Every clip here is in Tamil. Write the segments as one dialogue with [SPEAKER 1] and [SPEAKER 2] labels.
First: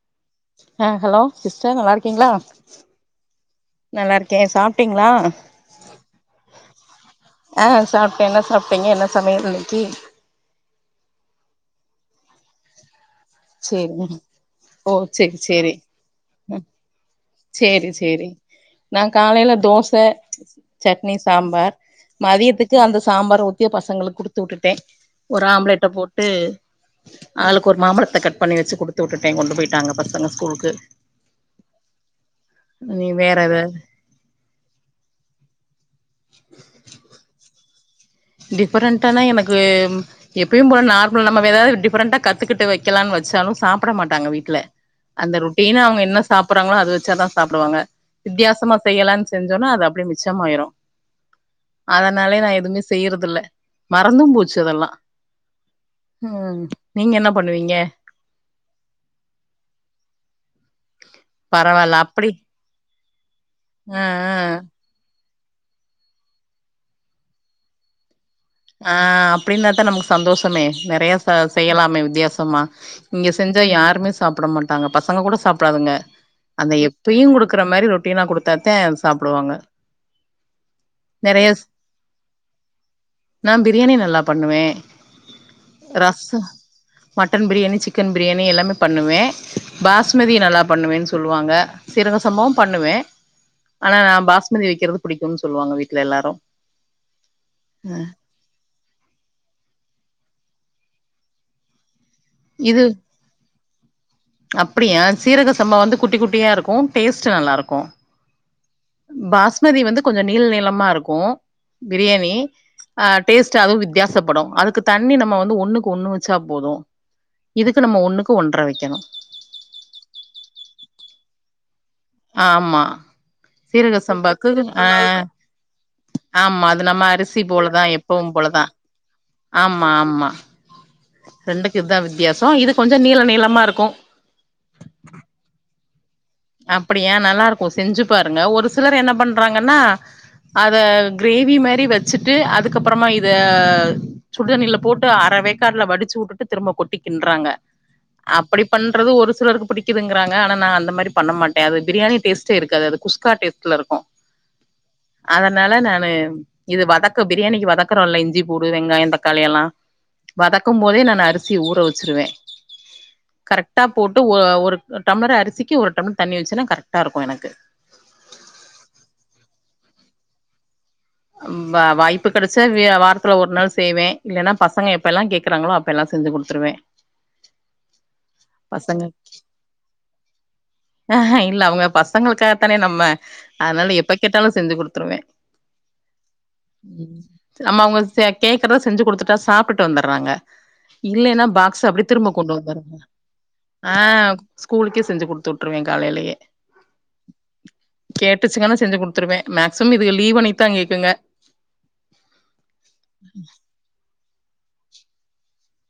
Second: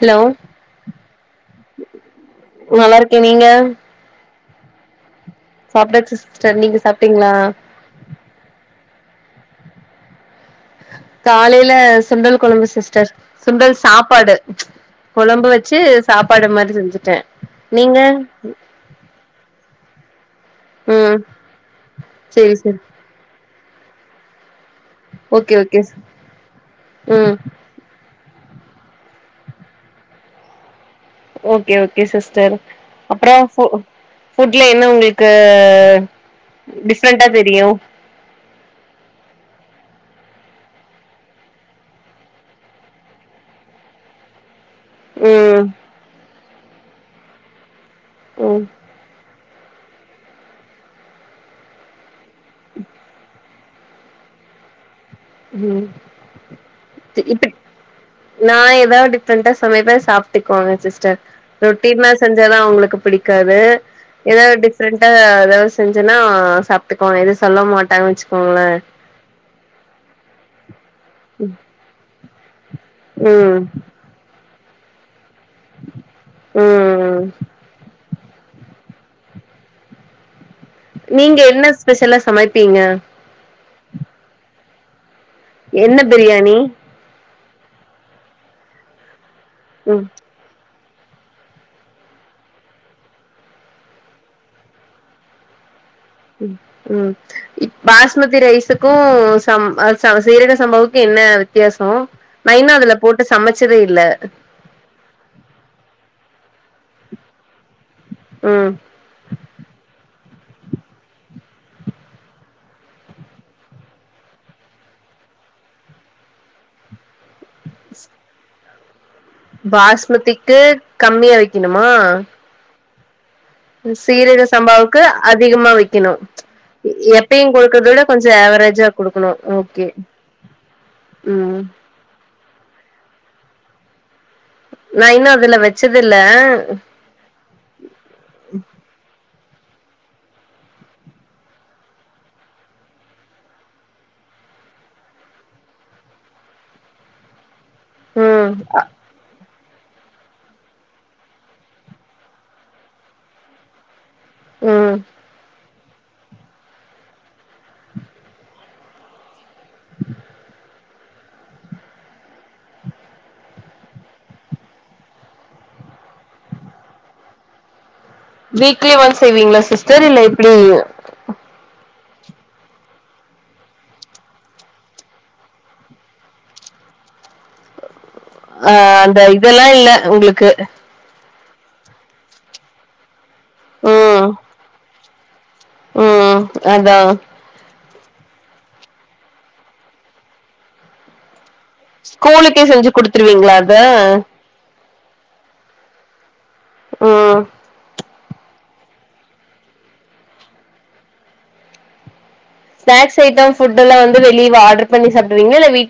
[SPEAKER 1] ஹலோ
[SPEAKER 2] ஆ ஹலோ சிஸ்டர் நல்லா இருக்கீங்ளா
[SPEAKER 1] நல்லா இருக்கே நீங்க
[SPEAKER 2] நல்லா இருக்கே சாப்டீங்ளா
[SPEAKER 1] சாப்டாச்சி சிஸ்டர் நீங்க சாப்டீங்களா
[SPEAKER 2] ஆ சாப்ட்டே என்ன சாப்டிங்க என்ன சமயல் இன்னக்கி
[SPEAKER 1] காலையில சுண்டல் கொழம்பு சிஸ்டர் சுண்டல்
[SPEAKER 2] சேரிங்க
[SPEAKER 1] சாப்பாடு
[SPEAKER 2] ஓ சேரி
[SPEAKER 1] கொழம்பு வெச்சு சாப்பாடு மாரி செஞ்சிட்டே
[SPEAKER 2] செரி செரி நா காலைல தோச சட்னி
[SPEAKER 1] ம்
[SPEAKER 2] சாம்பார்
[SPEAKER 1] சேரி
[SPEAKER 2] மதியத்திக்கு
[SPEAKER 1] சேரி
[SPEAKER 2] அந்த சாம்பார் ஊத்தி பசங்களுக் குடுத்து வுட்டுட்டே ஒரு
[SPEAKER 1] ஓகே ஓகே
[SPEAKER 2] ஆம்ப்லெட்ட போட்டு
[SPEAKER 1] ம்
[SPEAKER 2] ஆளுக் கொர் மாம்பழத்த கட் பண்ணி வெச்சி குடுத்து வுட்டுட்டே கொண்டு போய்ட்டாங்க பசங்க ஸ்கூல்க்கு
[SPEAKER 1] ஓகே ஓகே சிஸ்டர்
[SPEAKER 2] நீ
[SPEAKER 1] அப்பறோ
[SPEAKER 2] வேற ஏதாவது
[SPEAKER 1] ஃபுட்ல என்ன உங்ளுக்கு டிஃப்ரெண்ட்டா தெரியு
[SPEAKER 2] டிஃபரெண்ட்டானா எனக்கு எப்பயு போல நார்மல் நம்ம வேற ஏதாவது டிப்ரெண்டா கத்துக்கிட்டு வைக்கலான் வச்சாலு சாப்ட மாட்டாங்க வீட்ல அந்த
[SPEAKER 1] ம்
[SPEAKER 2] ரொட்டீன் அவங்க என்ன சாப்பட்றாங்ளோ அது வச்சாதா சாப்டுவாங்க
[SPEAKER 1] ம்
[SPEAKER 2] வித்தியாசமா செய்யலான் செஞ்சோனா அது அப்டியே மிச்சமாயிரு அதனாலே நா எதுமே செய்றது இல்ல மறந்தும் போச்சி அதெல்லா
[SPEAKER 1] ம்
[SPEAKER 2] ம் நீங்க என்ன
[SPEAKER 1] இப்ப
[SPEAKER 2] பண்ணுவீங்க
[SPEAKER 1] நா எதாவது டிப்ரெண்டா சமைப்பே சாப்டுக்குவாங்க சிஸ்டர்
[SPEAKER 2] பரவால்ல
[SPEAKER 1] ரொட்டின்னா
[SPEAKER 2] அப்டி
[SPEAKER 1] செஞ்சாதான் அவுங்களுக்கு புடிக்காது
[SPEAKER 2] ஆ
[SPEAKER 1] எதாவது டிப் ரென்ட்டா எதாவது செஞ்சேன்னா சாப்பிட்டுக்குவாங்க எதுவும் சொல்ல மாட்டாங்கனு வெச்சுக்கோங்களே
[SPEAKER 2] ஆ ஆ அப்பிடின்தா நமக்கு சந்தோ சமே நெறய சா செய்யலாமே வித்யாசமா இங்க
[SPEAKER 1] ம்
[SPEAKER 2] செஞ்சா யாருமே சாப்ட மாட் டாங்க பசங்க கூட சாப்டாதுங்க அந்த
[SPEAKER 1] ம்
[SPEAKER 2] எப்பயு குடுக் க்கற மாரி ரொட்டினா குடுத்தா தா சாப்பிடுவாங்க
[SPEAKER 1] நீங்க என்ன ஸ்பெஷலா சமைப்பீங்க
[SPEAKER 2] நா பிரியாணி நல்லா பண்ணுவே
[SPEAKER 1] என்ன
[SPEAKER 2] ரசோ
[SPEAKER 1] பிரியாணி
[SPEAKER 2] மட்டன் பிரியாணி சிக்கன் பிரியாணி எல்லாமே பண்ணுவே
[SPEAKER 1] ம்
[SPEAKER 2] பாஸ்மதி நல்லா பண்ணுவேன் சொல்வாங்க சீரக சம்பாவு பண்ணுவே ஆனா நா பாஸ்மதி வெக்கிறது புடிக்குன் சொல்வாங்க வீட்ல எல்லாரு
[SPEAKER 1] ம் ம் பாஸ்மதி ரைசு கோ சம் அ ச சீரக சம்பாவுக்கு என்ன வித்யாசோ நைனா
[SPEAKER 2] இது
[SPEAKER 1] அதுல போட்டு சமச்சதே இல்ல
[SPEAKER 2] அப்டியா சீரக சம்பா வந்து குட்டி குட்டியா இருக்கு டேஸ்டு நல்லா இருக்கு
[SPEAKER 1] ம்
[SPEAKER 2] பாஸ்மதி வந்து கொஞ்சோ நீள நீளமா இருக்கு பிரியாணி ஆ டேஸ்ட் அதும் வித்யாசப்படு அதுக்கு தண்ணி நம்ம வந்து ஒண்ணுக்கு ஒண்ணு வச்சா போது இதுக்கு நம்ம ஒண்ணுக்கு ஒன்ற வெக்கணு
[SPEAKER 1] பாஸ்மதிக்கு கம்மியா வெக்கணுமா
[SPEAKER 2] ஆமா சீரகசம்பாக்கு ஆ
[SPEAKER 1] சம்பாவுக்கு அதிகமா வைக்கணு
[SPEAKER 2] ஆமா அது நம்ம அரிசி
[SPEAKER 1] எப்பயு குடுக்கறத
[SPEAKER 2] போலதான்
[SPEAKER 1] விட
[SPEAKER 2] எப்
[SPEAKER 1] கொஞ்ச
[SPEAKER 2] பவும் போலதா
[SPEAKER 1] ஆவரேஜா குடுக்கணு ஓகே
[SPEAKER 2] ஆமா ஆமா
[SPEAKER 1] ம்
[SPEAKER 2] ரெண்டுக்கு இத்தா வித்தியாசம் இது கொஞ்சொ நீள நீளமா இருக்கும்
[SPEAKER 1] நான் இன்னும் அதுல வெச்சது இல்ல
[SPEAKER 2] அப்படியா நல்லா இருக்கும் செஞ்சு பாருங்க ஒரு சிலர் என்ன பண்றாங்கன்னா அத கிரேவி மாரி வெச்சுட்டு அதுக்கப்பறமா இத சுடுதண்ணில போட்டு அர வேக்காட்ல வடிச்சு வுட்டுட்டு திரும்ப கொட்டிக்கின்றாங்க
[SPEAKER 1] ம்
[SPEAKER 2] அப்படி பண்றது ஒரு சிலருக்கு புடிக்குதுங்கிறாங்க ஆனா நான் அந்த மாரி பண்ண மாட்டே அது பிரியாணி டேஸ்டே இருக்காது குஸ்கா டேஸ்ட்ல இருக்கும்
[SPEAKER 1] ம்
[SPEAKER 2] அதனால நானு இது வதக்க பிரியாணிக்கு வதக்கறோம்ல்ல இஞ்சி பூண்டு வெங்காயம் தக்காளி எல்லாம் வதக்கும் போதே நான் அரி சி ஊற வெச்சுருவே கரெக்டா போட்டு ஒ ஒரு டம்ளர் அரிசிக்கு ஒரு டம்ளர் தண்ணி வெச்சுருவே கரெக்டா இருக்கும் எனக்கு
[SPEAKER 1] வீக்லி ஒன்ஸ் செய்வீங்ளா சிஸ்டர் இல்ல எப்பிடி
[SPEAKER 2] வாய்ப்பு கிடைச்ச வாரத்துல ஒரு நாள் செய்வே இல்லைன்னா பசங்க எப்பெல்லாம் கேக்குறாங்களோ அப்ப எல்லாம் செஞ்சு குடுத்துருவேன் [inaudible]
[SPEAKER 1] ஆ அந்த இதெல்லா இல்ல உங்குளுக்கு
[SPEAKER 2] அ இல்ல அவுங்க பசங்களுக்காகத்தானே நம்ம அதனால எப்ப
[SPEAKER 1] ம்
[SPEAKER 2] கேட்டாலும் செஞ்சு குடுத்துருவே
[SPEAKER 1] ம் அதா
[SPEAKER 2] ம் நம்ம அவுங்க கேக்குறத செஞ்சு குடுத்துட்டா சாப்ட்டு வந்துடுறாங்க இல்லன்னா பாக்
[SPEAKER 1] ஸ்கூலுக்கே செஞ்சு குடுத்துருவீங்களா அத
[SPEAKER 2] ஆ ஸ்கூலுக்கே செஞ்சு கொடுத்து வுட்டுருவே காலையிலயே
[SPEAKER 1] ம்
[SPEAKER 2] கேட்டுச்சுங்கனா செஞ்சு கொடுத்துருவே மேக்சிமம் இதுங்க லீவ் அண்ணக்கி தா கேக்குங்க
[SPEAKER 1] ஸ்நாகஸ் ஐட்டம் ஃபுட்டு எல்லா வந்து வெளிவ ஆர்டர் பண்ணி சாப்டுவீங்களா இல்ல வீட்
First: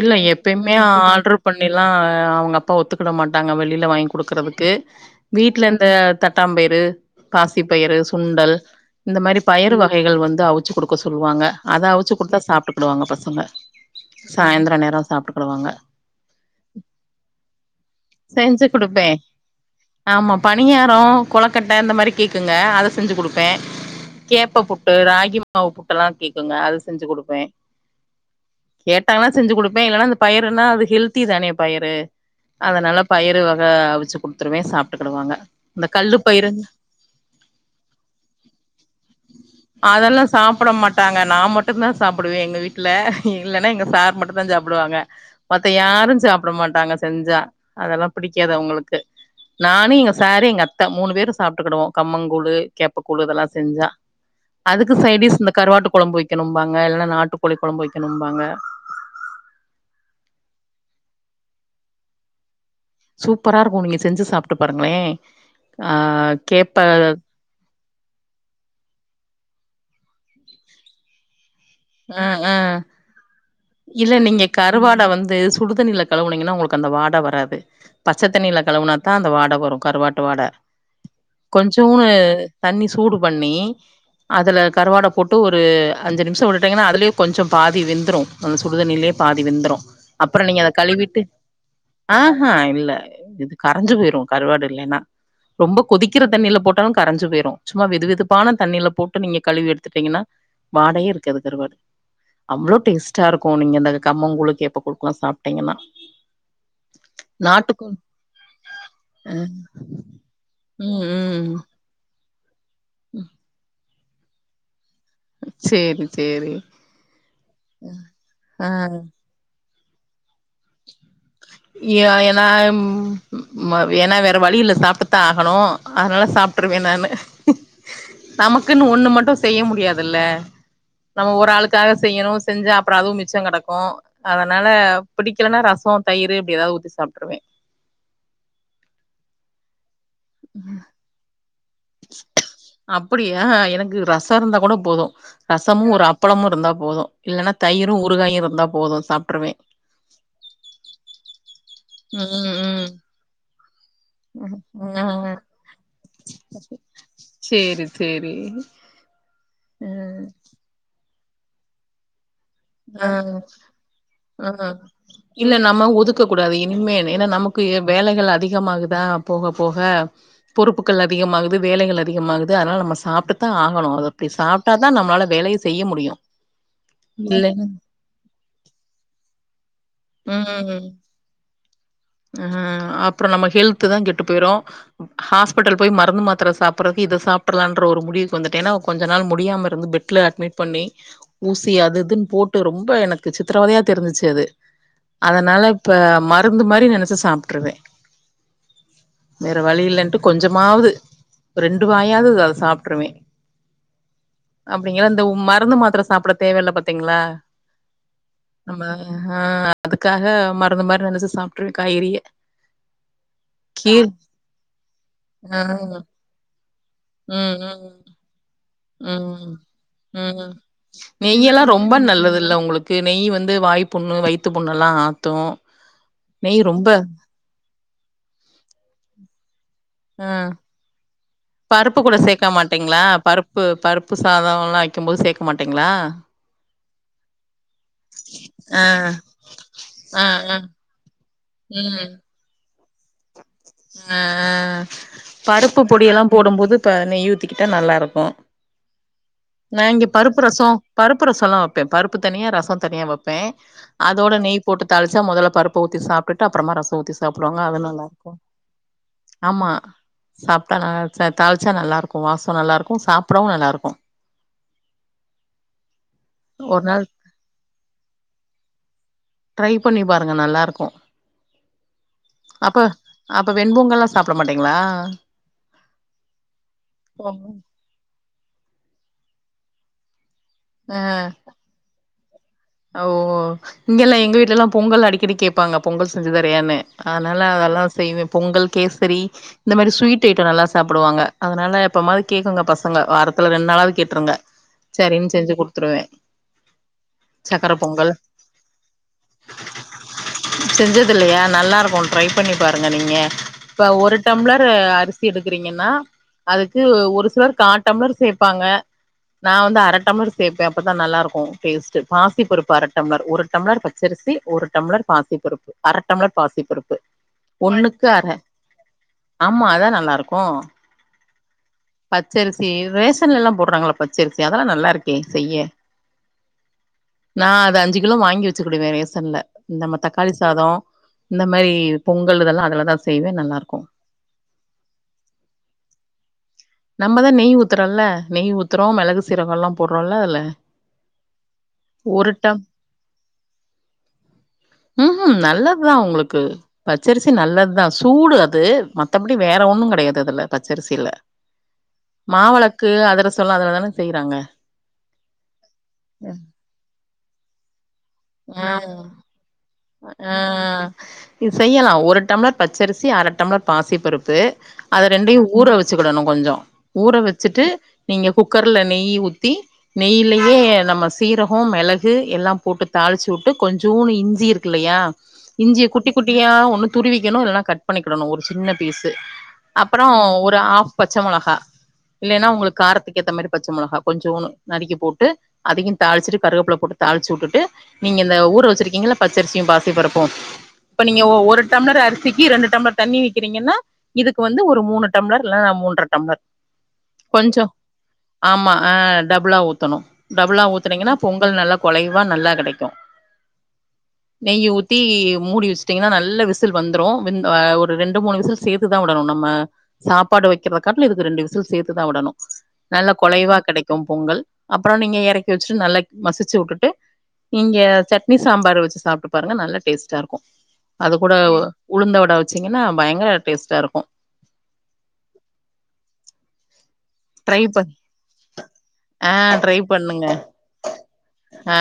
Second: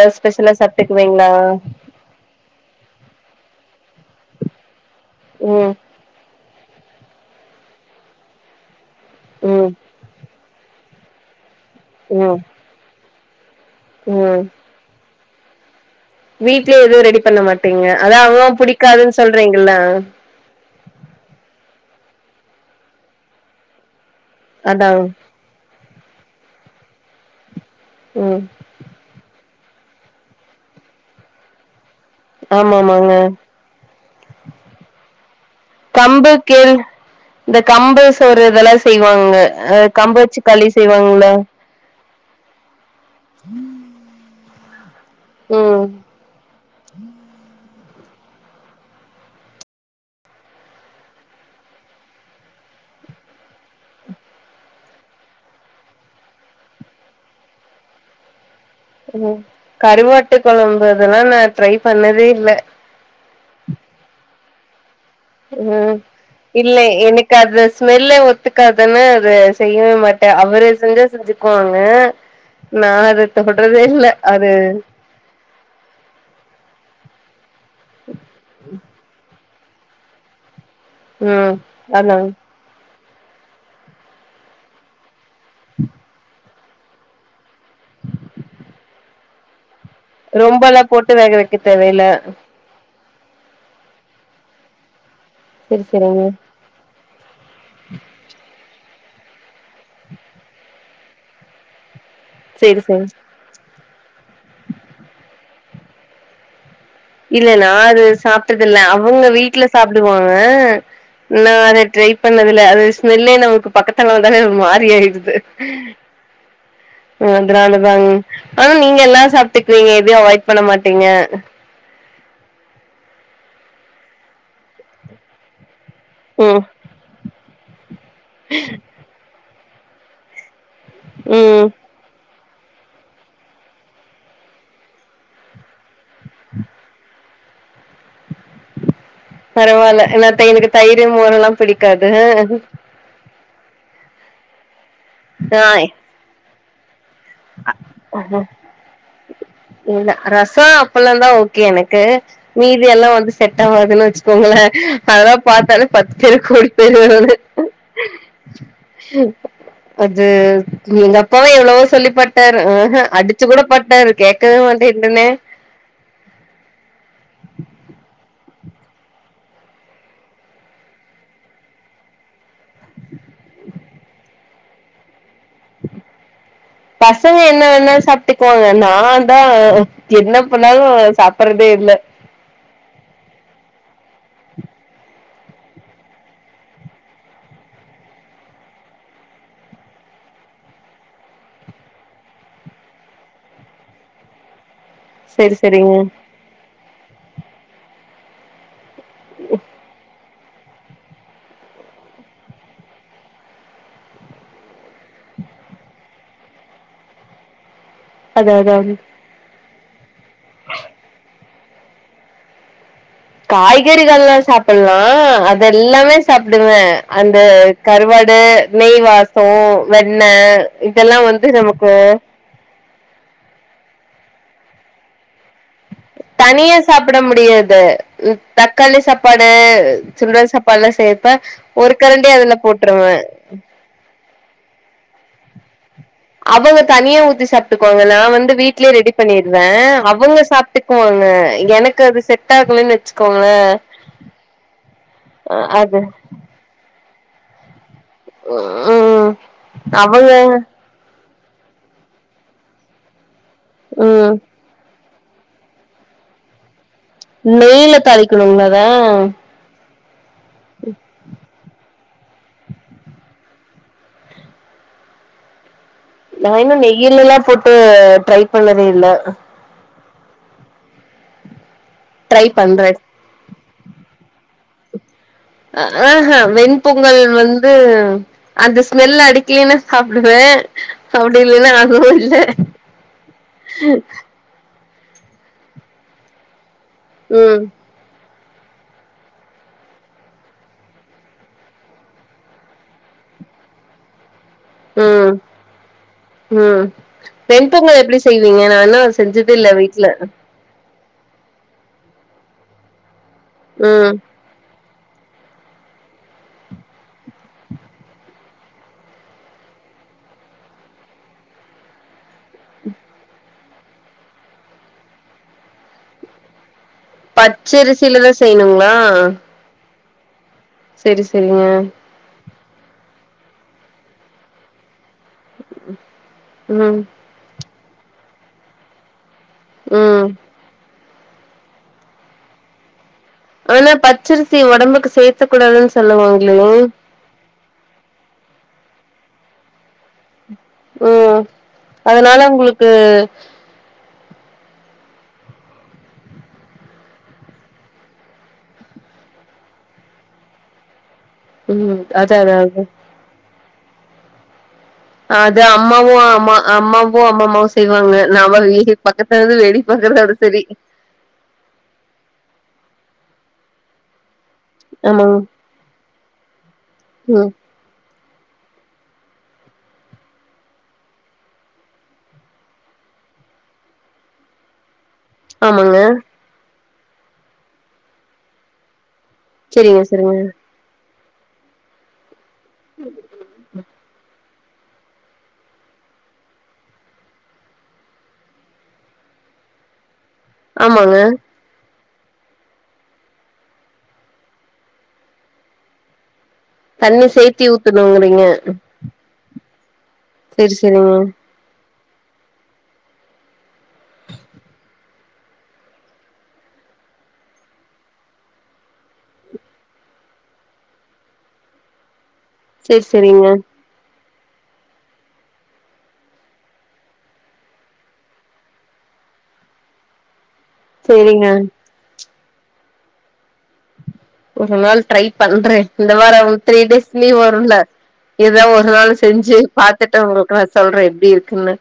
[SPEAKER 2] இல்ல எப்பயுமே ஆர்டரு பண்ணிலா அவுங்க அப் பா ஒத்துக்கிட மாட்டாங்க வெளியில வாங்கி குடுக்கறதுக்கு வீட்ல
[SPEAKER 1] ம்
[SPEAKER 2] அந்த தட் பத்தாம்பயிறு பாசிப்பயிறு சுண்டல் இந்த மாரி
[SPEAKER 1] ம்
[SPEAKER 2] பயறு வகைகள் வந்து அவுச்சு குடுப் க சொல்லுவாங்க அத அவுச்சு
[SPEAKER 1] ம்
[SPEAKER 2] குடுத்தா சாப்ட்டுக்கிடுவாங்க பசங்க
[SPEAKER 1] ம்
[SPEAKER 2] சாய்ந்திர நேரோ சாப்ட்டுக்கிடுவாங்க
[SPEAKER 1] வீட்லயே எதுவு ரெடி பண்ண மாட்டீங்க அதா அவ்ளோவா
[SPEAKER 2] செஞ்சு குடுப்பே
[SPEAKER 1] புடிக்காதுன் சொல்றீங்கல்ல
[SPEAKER 2] ஆமா பணியாரோ கொலக்கட்டை இந்த மாரி கேக்குங்க அத செஞ்சு குடுப்பே கேப்ப
[SPEAKER 1] அதா
[SPEAKER 2] புட்டு ராகி மாவு புட்டல்லா கேக்குங்க அத செஞ்சு குடுப்பே
[SPEAKER 1] ம்
[SPEAKER 2] கேட்டாங்கன்னா செஞ்சு குடுப்பே இல்லன்னா இந்த பயிர்னா அது ஹெல்தி தானே பயரு
[SPEAKER 1] ஆமா
[SPEAKER 2] அதனால
[SPEAKER 1] ஆமாங்க
[SPEAKER 2] பயிரு வக அவிச்சு குடுத்துருவே சாப்ட்டுக்கிடுவாங்க இந்த கல்லு
[SPEAKER 1] கம்பு
[SPEAKER 2] பயிருன்
[SPEAKER 1] கேழ் இந்த கம்பு சோறு இதெல்லா செய்வாங்க கம்பு
[SPEAKER 2] அதெல்லா
[SPEAKER 1] வச்சு களி
[SPEAKER 2] சாப்ட மாட்டாங்க
[SPEAKER 1] செய்வாங்கள
[SPEAKER 2] நா மட்டுந்தா சாப்டுவே எங்க வீட்ல இல்லனா எங்க சார் மட்டு தா சாப்டுவாங்க மத்த
[SPEAKER 1] ம்
[SPEAKER 2] யாரு சாப்ட மாட்டாங்க செஞ்சா அதெல்லா புடிக்காது அவுங்களுக்கு நானு எங்க சாரு எங்க அத்த மூணு பேரும் சாப்ட்டுகிடுவோ கம்மங்கூழு கேப்பக்கூழு இதெல்லா செஞ்சா அதுக்கு சைடிஸ் இந்த கருவாட்டு கொழம்பு வைக்கணும்பாங்க இல்ல நாட்டுக்கோழி கொழம்பு வைக்கணும்பாங்க
[SPEAKER 1] ம் கருவாட்டு கொழம்பு இதெல்லா நா ட்ரை பண்ணதே இல்ல
[SPEAKER 2] சூப்பரா இருக்கு நீங்க செஞ்சு சாப்ட்டு பாருங்களே ஆ
[SPEAKER 1] ம் இல்ல
[SPEAKER 2] கேப்ப
[SPEAKER 1] எனக் கே அந்த ஸ்மெல்லே ஒத்துக்காதுனு அத செய்யவே மாட்டே அவரு செஞ்சா செஞ்சுட் க்குவாங்க
[SPEAKER 2] ஆ ஆ
[SPEAKER 1] நா அத தொடுறதே இல்ல அது
[SPEAKER 2] கருவாட வந்து சுடுதண்ணிலக் கழுவுனீங்கன்னா உங்களுக்கு அந்த வாட வராது பச்ச தண்ணில கழவுனாத்தா அந்த வாட வரு கருவாட்டு வாட
[SPEAKER 1] ம்
[SPEAKER 2] கொஞ்சூனு
[SPEAKER 1] அதாங்
[SPEAKER 2] தண்ணி சூடு பண்ணி அதுல கருவாட போட்டு ஒரு அஞ்சு நிமிஷ விடு டிங்கனா அதுலய கொஞ்ச பாதி வெந்துரு அந்த சுடுதண்ணிலேயே பாதி வெந்துரு அப்புற நீங்க அத
[SPEAKER 1] ரொம்பல்லா போட்டு
[SPEAKER 2] கழுவிட்டு
[SPEAKER 1] வேக வைக்க தேவையில்ல
[SPEAKER 2] ஆஹா இல்ல இது கரஞ்சு போயிரு கருவாடு இல்லைன்னா ரொம்ப
[SPEAKER 1] செரி செரிங்க
[SPEAKER 2] கொதிக்கிற தண்ணியில போட்டாலு கரஞ்சு போயிரு சும்மா வெது வெதுப்பான தண்ணியில போட்டு நீங்க கழுவி எடுத்துட்டீங்கன்னா வாடையே இருக் காது கருவாடு அவ்ளோ
[SPEAKER 1] செரி செரி
[SPEAKER 2] டேஸ்ட்டா இருக்கு நீங்க இந்த கம்மங்கூல் கேப்ப கூலுக்கெல்லா சாப்ட்டீங்கன்னா
[SPEAKER 1] இல்ல நா
[SPEAKER 2] நாட்டுக்கு
[SPEAKER 1] அது சாப்ட்டது இல்ல அவங்க
[SPEAKER 2] அ
[SPEAKER 1] வீட்ல சாப்டுவாங்க
[SPEAKER 2] ம் ம்
[SPEAKER 1] நா அதை ட்ரை பண்ணதுல அது ஸ்மெல்லே நமக்கு பக்கத்துல வந்தாலே மாறி ஆயிடு
[SPEAKER 2] சேரி சேரி
[SPEAKER 1] அதனாலதாங்
[SPEAKER 2] ஆ
[SPEAKER 1] ஆனா நீங்க எல்லா சாப் டுக்வீங்க எதையு அவாய்ட் பண்ண மாட்டீங்க
[SPEAKER 2] ஏ ஏனா ம் ஏனா வேற வழியில்ல சாப்ட்டுதா ஆகணு அதனால
[SPEAKER 1] ம்
[SPEAKER 2] சாப்ட்ருவே நானு நமக்குன் ஒண்ணு மட்டு செய்ய முடியாதுல்ல நம்ம ஒரு
[SPEAKER 1] ம்
[SPEAKER 2] ஆளுக்காக செய்யணு செஞ்சா அப்புற அதுவு மிச்ச கெடக்கு அதனால பிடிக்கலனா ரசோ தயிரு அப்டி ஏதாது ஊத்தி சாப் ருவே
[SPEAKER 1] பரவால்ல நா எனக்கு தயிரு மோரல்லா பிடிக்காது
[SPEAKER 2] அப்படியா எனக்கு ரச இருந்தா கூட போது
[SPEAKER 1] ஆ
[SPEAKER 2] ரசமு ஒரு அப்பளமு இருந்தா கூட போது இல்லன்னா தயிரு
[SPEAKER 1] ஆஹ
[SPEAKER 2] ஊறுகாயு இருந்தா போது சாப்ட்ருவே
[SPEAKER 1] இல்ல ரசொ அப்பல்லோர்ந்தா ஓகே எனக்கு மீதி
[SPEAKER 2] ம்
[SPEAKER 1] எல்லா வந்து செட் ஆவாதுன்னு வச்சு கோங்கள
[SPEAKER 2] ம் ஆ
[SPEAKER 1] அதல்லா பார்த்தாலே பத்து தெருக்கு ஓடி பேயிர்வே நானூ
[SPEAKER 2] சேரி சேரி
[SPEAKER 1] அது
[SPEAKER 2] ம்
[SPEAKER 1] எங்க அப்பாவூ எவ்வளவோ சொல்லிப் பார்த்தாரு
[SPEAKER 2] ஆ
[SPEAKER 1] அடிச்சு கூட பாட்டாரு
[SPEAKER 2] ஆ
[SPEAKER 1] கேட்கவே மாட்டேட்டுன்னே
[SPEAKER 2] இல்ல நம்ம ஒதுக் கக் கூடாது இனிமே ஏன்னா நமக்கு வேலைகள் அதிகமாகுதா போக போக பொறுப்புகள் அதிகமாகுது வேலைகள் அதிகமாகுது அதனால நம்ம சாப்பிட்டு தா ஆகணும் அது அப்டி சாப் டா தா நம்மலால வேலையே செய்ய முடியூ
[SPEAKER 1] பசங்க என்ன வேணாலூ சாப்பிட்டுக்குவாங்க நா தா என்ன பண்ணாலூ சாப்பட்றதே இல்ல
[SPEAKER 2] அ ஹாங் அப்புறோ நம்ம ஹெல்து தா கெட்டு போயிறோ ஹாஸ்பிட்டல் போய் மருந்து மாத்திர சாப்பட்றதுக்கு இத சாப்பிடலான்ற ஒரு முடிவுக்கு வந்துட்டே ஏன்னா கொஞ்ச நாள் முடியாம இருந்து பெட் ல அட்மிட் பண்ணி ஊசி அது இதுன்னு போட்டு ரொம்ப எனக்கு சித்திரவதையா தெரிஞ்சிச்சு அது
[SPEAKER 1] செரி
[SPEAKER 2] அதனால இப்ப
[SPEAKER 1] செரிங்க
[SPEAKER 2] மருந்து மாரி நெனைச்சு சாப்பிட்டுருவே வேற வழி இல்ன்ட்டு கொஞ்சமாவது ரெண்டு வாயாவது அத சாப்பிட்டுருவே அப்படிங்களா இந்த மருந்து மாத்ர சாப்பிட தேவையில்ல பாத்தீங்களா
[SPEAKER 1] அதா
[SPEAKER 2] நம்ம
[SPEAKER 1] அதா
[SPEAKER 2] ஆ அதுக்காக மருந்து மாரி நெனைச்சு சாப்பிட்டுருவே காய்கரீக
[SPEAKER 1] காய்கறிகள்ல்லா சாப்பட்லா
[SPEAKER 2] ஆ
[SPEAKER 1] அதெல்லாமே சாப்பிடுவே அந்த
[SPEAKER 2] ம் ம்
[SPEAKER 1] கருவாடு நெய் நெய்
[SPEAKER 2] ம்
[SPEAKER 1] வாசொ வெண்ணே
[SPEAKER 2] ம்
[SPEAKER 1] இதெல்லா வந்து நமக்கு
[SPEAKER 2] இல்ல உங்களுக்கு நெய் வந்து வாய் புண்ணு வயத்து புண்ணுல்லா ஆத்தும்
[SPEAKER 1] தனியா சாப்பிட முடியாது தக்காளி சாப்பாடு
[SPEAKER 2] ஆ
[SPEAKER 1] சுட சாப்ப பழம் சேர்பே ஒரு கரண்டி அதுல போட்டுருவே
[SPEAKER 2] ப்பு பருப்பு சாதோல்லா வைக்கும் போது சேக்க மாட்டீங்களா
[SPEAKER 1] அவங்க தனியா ஊத்தி சாப்பிட்டுக்குவாங்க நா வந்து
[SPEAKER 2] ஆ
[SPEAKER 1] வீட்லயே ரெடி பண்ணிருவே
[SPEAKER 2] ஆ
[SPEAKER 1] அவங்க
[SPEAKER 2] ஆ
[SPEAKER 1] சாப்ட்டு போங்க எனக்கு அது செட் ஆகலன்னு வெச்சுக்
[SPEAKER 2] அ ஆ பருப்பு
[SPEAKER 1] அது
[SPEAKER 2] பொடி எல்லா போடும்போது இப்ப நெய் யூத்திக்கிட்டா நல்லா இருக்கோ
[SPEAKER 1] ம்
[SPEAKER 2] நா இங்க
[SPEAKER 1] அவங்க
[SPEAKER 2] பருப்பு ரசோ பருப்பு ரசோம்ல்லா வெப்பேன் பருப்பு தனியா ரசம் தனியா வைப்பேன் அதோட
[SPEAKER 1] ம்
[SPEAKER 2] நெய் போட்டு தாளிச்சா முதல்ல பருப்பு ஊத்தி சாப்புட்டு அப்புறமா ரசோ ஊத்தி சாப்டுவாங்க அது
[SPEAKER 1] நெய்ல
[SPEAKER 2] நல்லா இருக்கு
[SPEAKER 1] தாளிக்குனங்குலா அதே
[SPEAKER 2] ஆமா சாப்பிட்டா நல்லாருன்சா தாளிச்சா நல்லாருக்கும் வாசோ நல்லா இருக்கோ சாப்பிடவும் நல்லா இருக்கோ
[SPEAKER 1] நா இன்னூ
[SPEAKER 2] ஒரு நாள்
[SPEAKER 1] நெய்யிலல்லா போட்டு ட்ரை பண்ணதே இல்ல
[SPEAKER 2] ட்ரை பண்ணி பாருங்க நல்லா இருக்கோ
[SPEAKER 1] ட்ரை
[SPEAKER 2] அப்ப
[SPEAKER 1] பண்றே
[SPEAKER 2] அப்ப வெண் பொங்கல்லா சாப்பிட மாட்டீங்களா
[SPEAKER 1] ஹ ஹா வெண் பொங்கல் வந்து அந்த ஸ்மெல் அடிக்கலின்னா சாப்பிடுவே
[SPEAKER 2] ஆ
[SPEAKER 1] அப்படில்லன்னா அதுவூ இல்ல
[SPEAKER 2] ஓ இங்கெல்லா எங்க வீட்டுலல்லா பொங்கல் அடிக்கடி கேட்பாங்க பொங்கல் செஞ்சு தரையான்னு அதனால
[SPEAKER 1] ம்
[SPEAKER 2] அதெல்லா செய்வே பொங்கல் கேசரி இந்த மாரி ஸ்வீட் ஐட்டே நல்லா சாப்பிடுவாங்க அதனால எப்பமாது கேக்குங்க பசங்க வாரத்துல ரெண்டு நாளாவது கேட்டுறுங்க செரின்
[SPEAKER 1] ம்
[SPEAKER 2] செஞ்சு குடுத்துருவே
[SPEAKER 1] ம் வெண் பொங்கல் எப்டி செய்வீங்க நா ஆனா செஞ்சதே இல்ல வீட்ல
[SPEAKER 2] செஞ்சது இல்லியா நல்லா இருக்கே ட்ரை பண்ணி பாருங்க நீங்க இப்ப
[SPEAKER 1] ம்
[SPEAKER 2] ஒரு டம்ளர் அரி சி எடுக்கறீங்கன்னா அதுக்கு ஒரு சிலர் கா டம்பளர் சேர்ப்பாங்க நா வந்து அரட்டம்ளர் சேப்பன் அப்பதா நல்லா இருக்கோ டேஸ்ட் பாசிப்பருப்பு அர டம்பளர் ஒருத் டம்ளர் பச்சரிசி ஒரு டம்ளர் பாசிப்பருப்பு அர டம்ளர் பாசிப்பருப்பு ஒன்னுக்கு அர
[SPEAKER 1] பச்சரிசிலதா செய்யணுங்களா
[SPEAKER 2] ஆமா அதா நல்லார்க்கு
[SPEAKER 1] செரி செரிங்க
[SPEAKER 2] பச்சரிசி ரேஷன்லல்லாம் போர்றாங்கல்ல பச்சரிசி அதலா நல்லாருக்கே செய்ய
[SPEAKER 1] ம்
[SPEAKER 2] நா அத அஞ்சு கிலோ வாங்கி வெச்சுகிடுவே ரேசன்ல இன் நம்ம
[SPEAKER 1] ம்
[SPEAKER 2] தக்காளி சாதோ இந்த மேரி பொங்கல் இதெல்லா அதுலதா செய்வே நல்லாருக்கு
[SPEAKER 1] ச்சரிசி ஒடம்புக்கு சேத்தக் கூடாதுன் சொல்லுவாங்லே
[SPEAKER 2] நம்பதா நெய் ஊத்தறல்ல நெய் ஊத்றோ மெளகு சீரகல்லா போட்றோல்ல அதல
[SPEAKER 1] ம் அதனால உங்ளுக்கு
[SPEAKER 2] ம் ம் நல்லத்தா உங்ளுக்கு பச்சரிசி நல்லத்தா சூடு அது மத்தப்டி வேற ஒன்னுங் கெடையாது அதுல பச்சரிசில
[SPEAKER 1] ம் அதா அதா அதா
[SPEAKER 2] மாவெளக்கு அதுரசலா அதுலதானே செய்றாங்க
[SPEAKER 1] அது அம்மாவு அம்மா அம்மாவு அம்மம்மாவு செய்வாங்க நாம
[SPEAKER 2] ஆ
[SPEAKER 1] வீகிப் பக்கத்துலது வேடிக் பாக்கறதோட செரி
[SPEAKER 2] ஆ இது செய்யலா ஒரு டம்ளர் பச்சரிசி அர டம்ளர் பாசிப்பருப்பு அத
[SPEAKER 1] ஆமாங்க
[SPEAKER 2] ரெண்டையு ஊற வெச்சுக்கிடணு கொஞ்சோ ஊற
[SPEAKER 1] ம்
[SPEAKER 2] வெச்சுட்டு நீங்க குக்கர்ல நெய்யி ஊத்தி நெய்யிலயே நம்ம சீரகோ மெளகு எல்லாம் போட்டுத் தாளிச்சு வுட்டு கொஞ்சூனு இஞ்சி இருக்கில்லையா இஞ்சியக்
[SPEAKER 1] ஆமாங்க
[SPEAKER 2] குட்டி குட் டியா ஒன்னுத் துருவிக்கிணு இல்னா கட் பண்ணிக்கிடணு ஒரு சின்ன பீசு
[SPEAKER 1] சரிங்க
[SPEAKER 2] அப்பறோ
[SPEAKER 1] சரிங்க
[SPEAKER 2] ஒரு ஆஃப் பச்சமொளகா இல்லேனா உங்ளுக் காரத்துக்கு ஏத்த மாரிப் பச்சமொளகா கொஞ்சூனு நறுக்கி போட்டு அதையுந் தாளிச்சிட்டு கருவேப்லப் போட்டு தாளிச்சு வுட்டுட்டு நீங்க இந்த ஊர வெச்சிருக்கீங்கில்ல பச்சரிசியும் பாசிபருப்பு இப்ப
[SPEAKER 1] ஆமாங்க
[SPEAKER 2] நீங்க ஒ ஒருட் டப்ளர் அரிசிக்கு ரெண்டு டம்ளர் தண்ணி விக்கிறீங்கின்னா இதுக்கு வந்து ஒரு மூனு டளர் இல்லனா மூன்றட்
[SPEAKER 1] தண்ணி சேத்தி ஊத்துணு
[SPEAKER 2] ஆமா அ டபுளா ஊத்தணு டபுளா
[SPEAKER 1] சரி சரிங்க
[SPEAKER 2] ஊத்தனீங்கனா பொங்கல் நல்லாக் கொலைவா நல்லா கெடைக் க்கு நெய்யி ஊத்தி மூடி வெச்ட்டீங்கனா நல்ல விசில் வந்துரு வெந் அ ஒரு ரெண்டு மூனு விசில் சேத்துதா விடணு நம்ம சாப்பாடு வெக்கிறதக்காட்ல இதுக்கு ரெண்டு விசில் சேத்துதா விடணு
[SPEAKER 1] சரி
[SPEAKER 2] நல்லாக்
[SPEAKER 1] சரிங்க
[SPEAKER 2] கொலைவாக் கெடைக்கும் பொங்கல் அப்றோ நீங்க எறக்கி வெச்சுட்டு நல்லாக் மசிச்சு வுட்டுட்டு நீங்க சட்னி சாம்பார் வெச்சு சாப்ட்டு பாருங்க நல்ல டேஸ்ட்டா இருக்கு அது கூட
[SPEAKER 1] சரிங்க
[SPEAKER 2] ஒ உளுந்த வட வெச்சிங்கன்னா பயங்கர டேஸ்ட்டாருக்கு
[SPEAKER 1] ஒரு நாள் ட்ரைப் பண்றே இந்த வாரோ த்ரீ டேஸ் லீவு
[SPEAKER 2] ட்ரை
[SPEAKER 1] வருல்ல
[SPEAKER 2] பண்
[SPEAKER 1] எதா ஒரு நாள்
[SPEAKER 2] ஆ
[SPEAKER 1] செஞ்சு
[SPEAKER 2] ட்ரை
[SPEAKER 1] பாத்துட்டு
[SPEAKER 2] பண்ணுங்க
[SPEAKER 1] உங்ளுக்கு நா சொல்றே எப்டி இருக்குன்னு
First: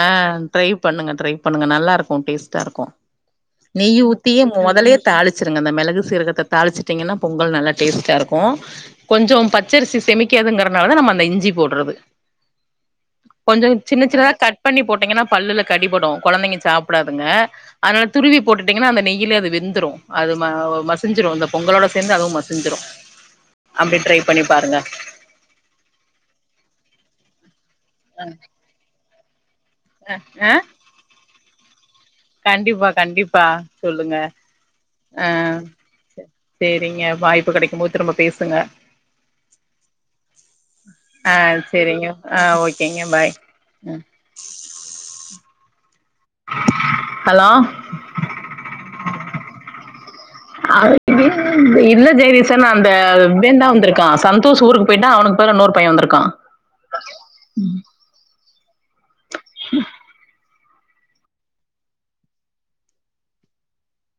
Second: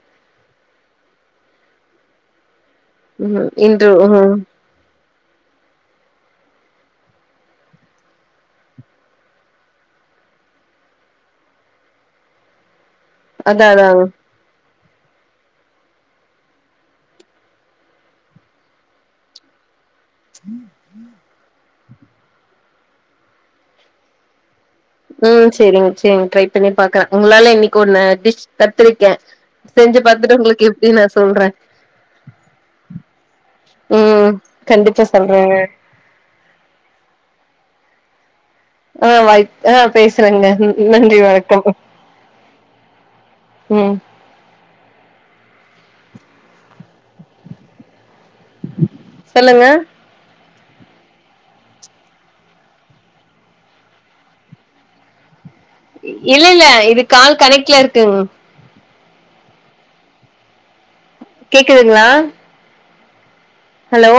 [SPEAKER 2] ட்ரைப் பண்ணுங்க ட்ரைப் பண்ணுங்க நல்லா இருக்கு டேஸ்டா இருக்கு
[SPEAKER 1] ம் இன்று
[SPEAKER 2] நெய்யி
[SPEAKER 1] ம்
[SPEAKER 2] ஊத்தியேமு மொதலியேத் தாளிச்சிருங்க அந்த மெளகு சீரகத்த தாளிச்சுட்டீங்கனா பொங்கல் நல்லா டேஸ்ட்டா இருக்கு கொஞ்சம் பச்சரிசி செமிக் க்காதுங்கிறனாலாதா நம்ம அந்த இஞ்சி போட்றது கொஞ்சோ
[SPEAKER 1] அதா
[SPEAKER 2] சின்ன
[SPEAKER 1] அதாங்க
[SPEAKER 2] சின்னதாக் கட் ட் பண்ணி போட்டீங்கனா பல்லுல கடிபடு கொழந்தைங்க சாப்டாதுங்க அதனால துருவி போட்டுட்டீங்கனா அந்த நெய்யிலே அது வெந்துரு அது ம மசிஞ்சுரு இந்தப் பொங்கலோட சேந்து அதுவும் மசிஞ்சுரு அப்டி ட்ரைப் பண்ணி பாருங்க
[SPEAKER 1] ம் சேரிங்க சேங் ட்ரைப் பண்ணி பாக்றே உங்ளால இன்னைக்கு ஒன்னு டிஷ் கத்துருக்கே செஞ்சு
[SPEAKER 2] அ
[SPEAKER 1] பாத்துட்டு
[SPEAKER 2] ஆ
[SPEAKER 1] உங்ளுக்கு எப்டி நா சொல்றே
[SPEAKER 2] கண்டிப்பா கண்டிப்பா சொல்லுங்க
[SPEAKER 1] ம் கண்டிப்பா
[SPEAKER 2] அ
[SPEAKER 1] சொல்றேங்க
[SPEAKER 2] சேரிங்க வாய்ப்பு கெடைக்கும் போது திரும்ப பேசுங்க
[SPEAKER 1] ஆ வாய் ஆ பேசுறேங்க நன்றி
[SPEAKER 2] ஆ
[SPEAKER 1] வணக்கம்
[SPEAKER 2] சேரிங்க ஆ ஓகேங்க பாய் [inaudible]
[SPEAKER 1] ம்
[SPEAKER 2] ஹலோ [inaudible]
[SPEAKER 1] சொல்லுங்க
[SPEAKER 2] இல்ல ஜெகதீசன் ந அந்த இவன் தா வந்திருக்கான் சந்தோஷ் ஊருக்கு போயிட்டான் அவனுக்கு அப்பர இன்னோர் பையே வந்து
[SPEAKER 1] இல்ல இல்ல இது கால் கணைட்ல இருக்கு மேம் கேக்குதுங்ளா ஹலோ